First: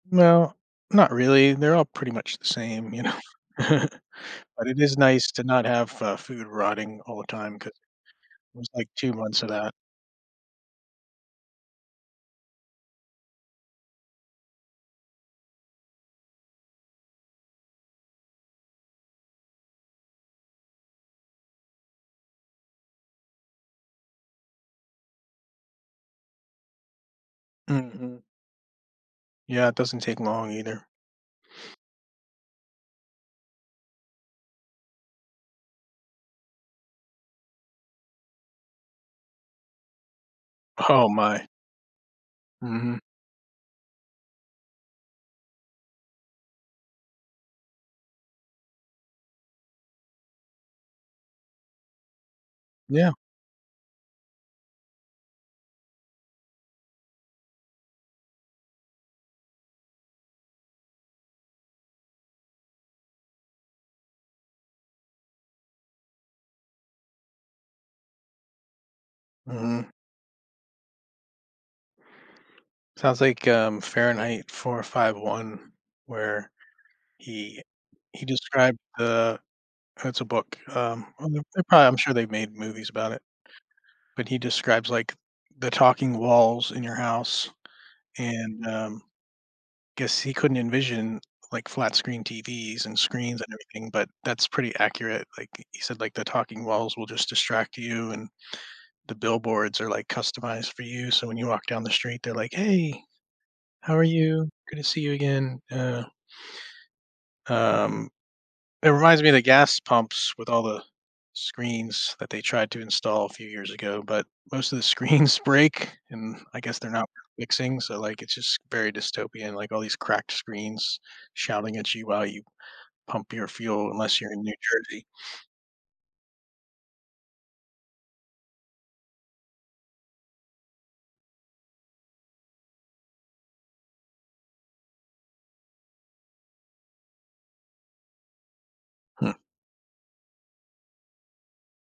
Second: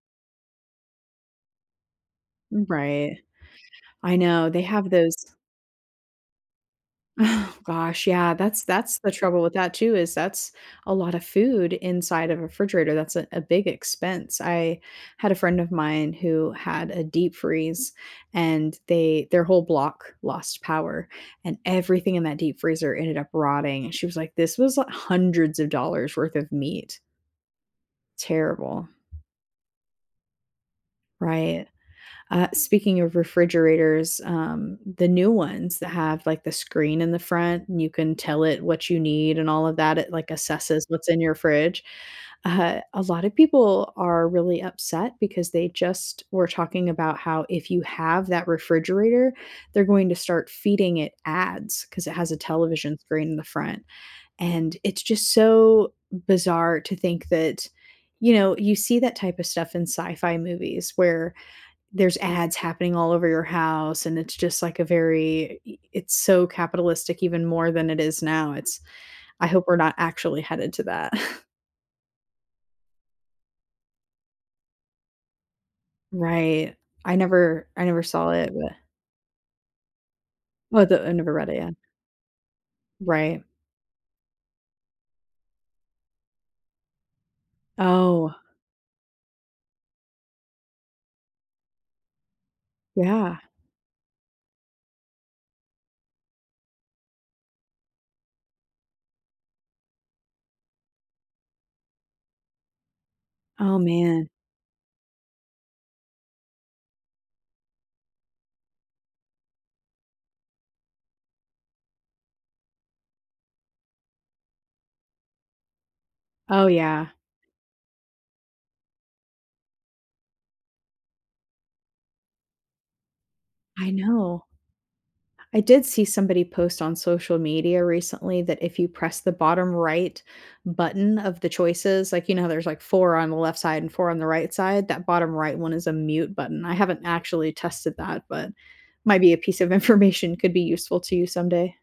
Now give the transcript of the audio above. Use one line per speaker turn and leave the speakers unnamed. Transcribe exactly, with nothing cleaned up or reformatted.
No, not really, they're all pretty much the
Mm,
same, you
right.
know?
I know, they
But, it
have
is
those
nice to not have, uh, food rotting all the
Oh,
time, 'cause
gosh, yeah,
it
that's
was, like,
that's the
two
trouble
months of
with
that.
that, too, is that's a lot of food inside of a refrigerator, that's a a big expense, I had a friend of mine who had a deep freeze, and they their whole block lost power, and everything in that deep freezer ended up rotting, and, she was like, "This was li hundreds of dollars worth of meat."
Mhm.
Terrible.
Yeah, it doesn't take long, either.
Right, uh, speaking of refrigerators, um, the new ones that have, like, the screen in the front, and you can tell it what you need, and all of that, it like assesses
Oh,
what's in your
my.
fridge, uh,
Mhm.
a lot of people are really upset because they just were talking about how if you have that refrigerator, they're going to start feeding it ads, 'cause it has a television
Yeah.
screen in the front, and it's just so bizarre to think that, you know, you see that type of stuff in sci-fi movies, where there's ads happening all over your house, and it's just like a very i it's so capitalistic, even more than it is now, it's I hope we're
Mhm.
not actually headed to that.
Sounds like, um, Fahrenheit 451, where
Right, I
he
never I never
he
saw it, but
described the it's a book,
We the, I
um
never
um, they
read it,
they
yeah.
prob I'm sure they've made movies about it.
Right.
When he describes, like, the talking walls in your house,
Oh.
and, um, guess he couldn't envision, like, flat screen TVs, and
Yeah.
screens, and everything, but that's pretty accurate, like, he he said like, "The talking walls will just distract you, and the billboards are, like, customized for you, so when you walk down the street, they're like, 'Hey,
Oh,
how are
man.
you, good to see you, again,'" uh um, it reminds me of the gas pumps, with all the screens that they tried to install a few years ago, but most of the screens break, and I
Oh,
guess they're not
yeah.
fixing, so, like, it's just very dystopian, like, all these cracked screens shouting at you while you pump your fuel,
I
unless you're in
know.
New Jersey.
I did see somebody post on social media recently, that if you press the bottom right button of the choices, like, you know, how there's, like, four on the left side and four on the right side, that bottom right one is a mute button, I haven't actually tested that, but might be a
Hmm.
piece of information could be useful to you someday.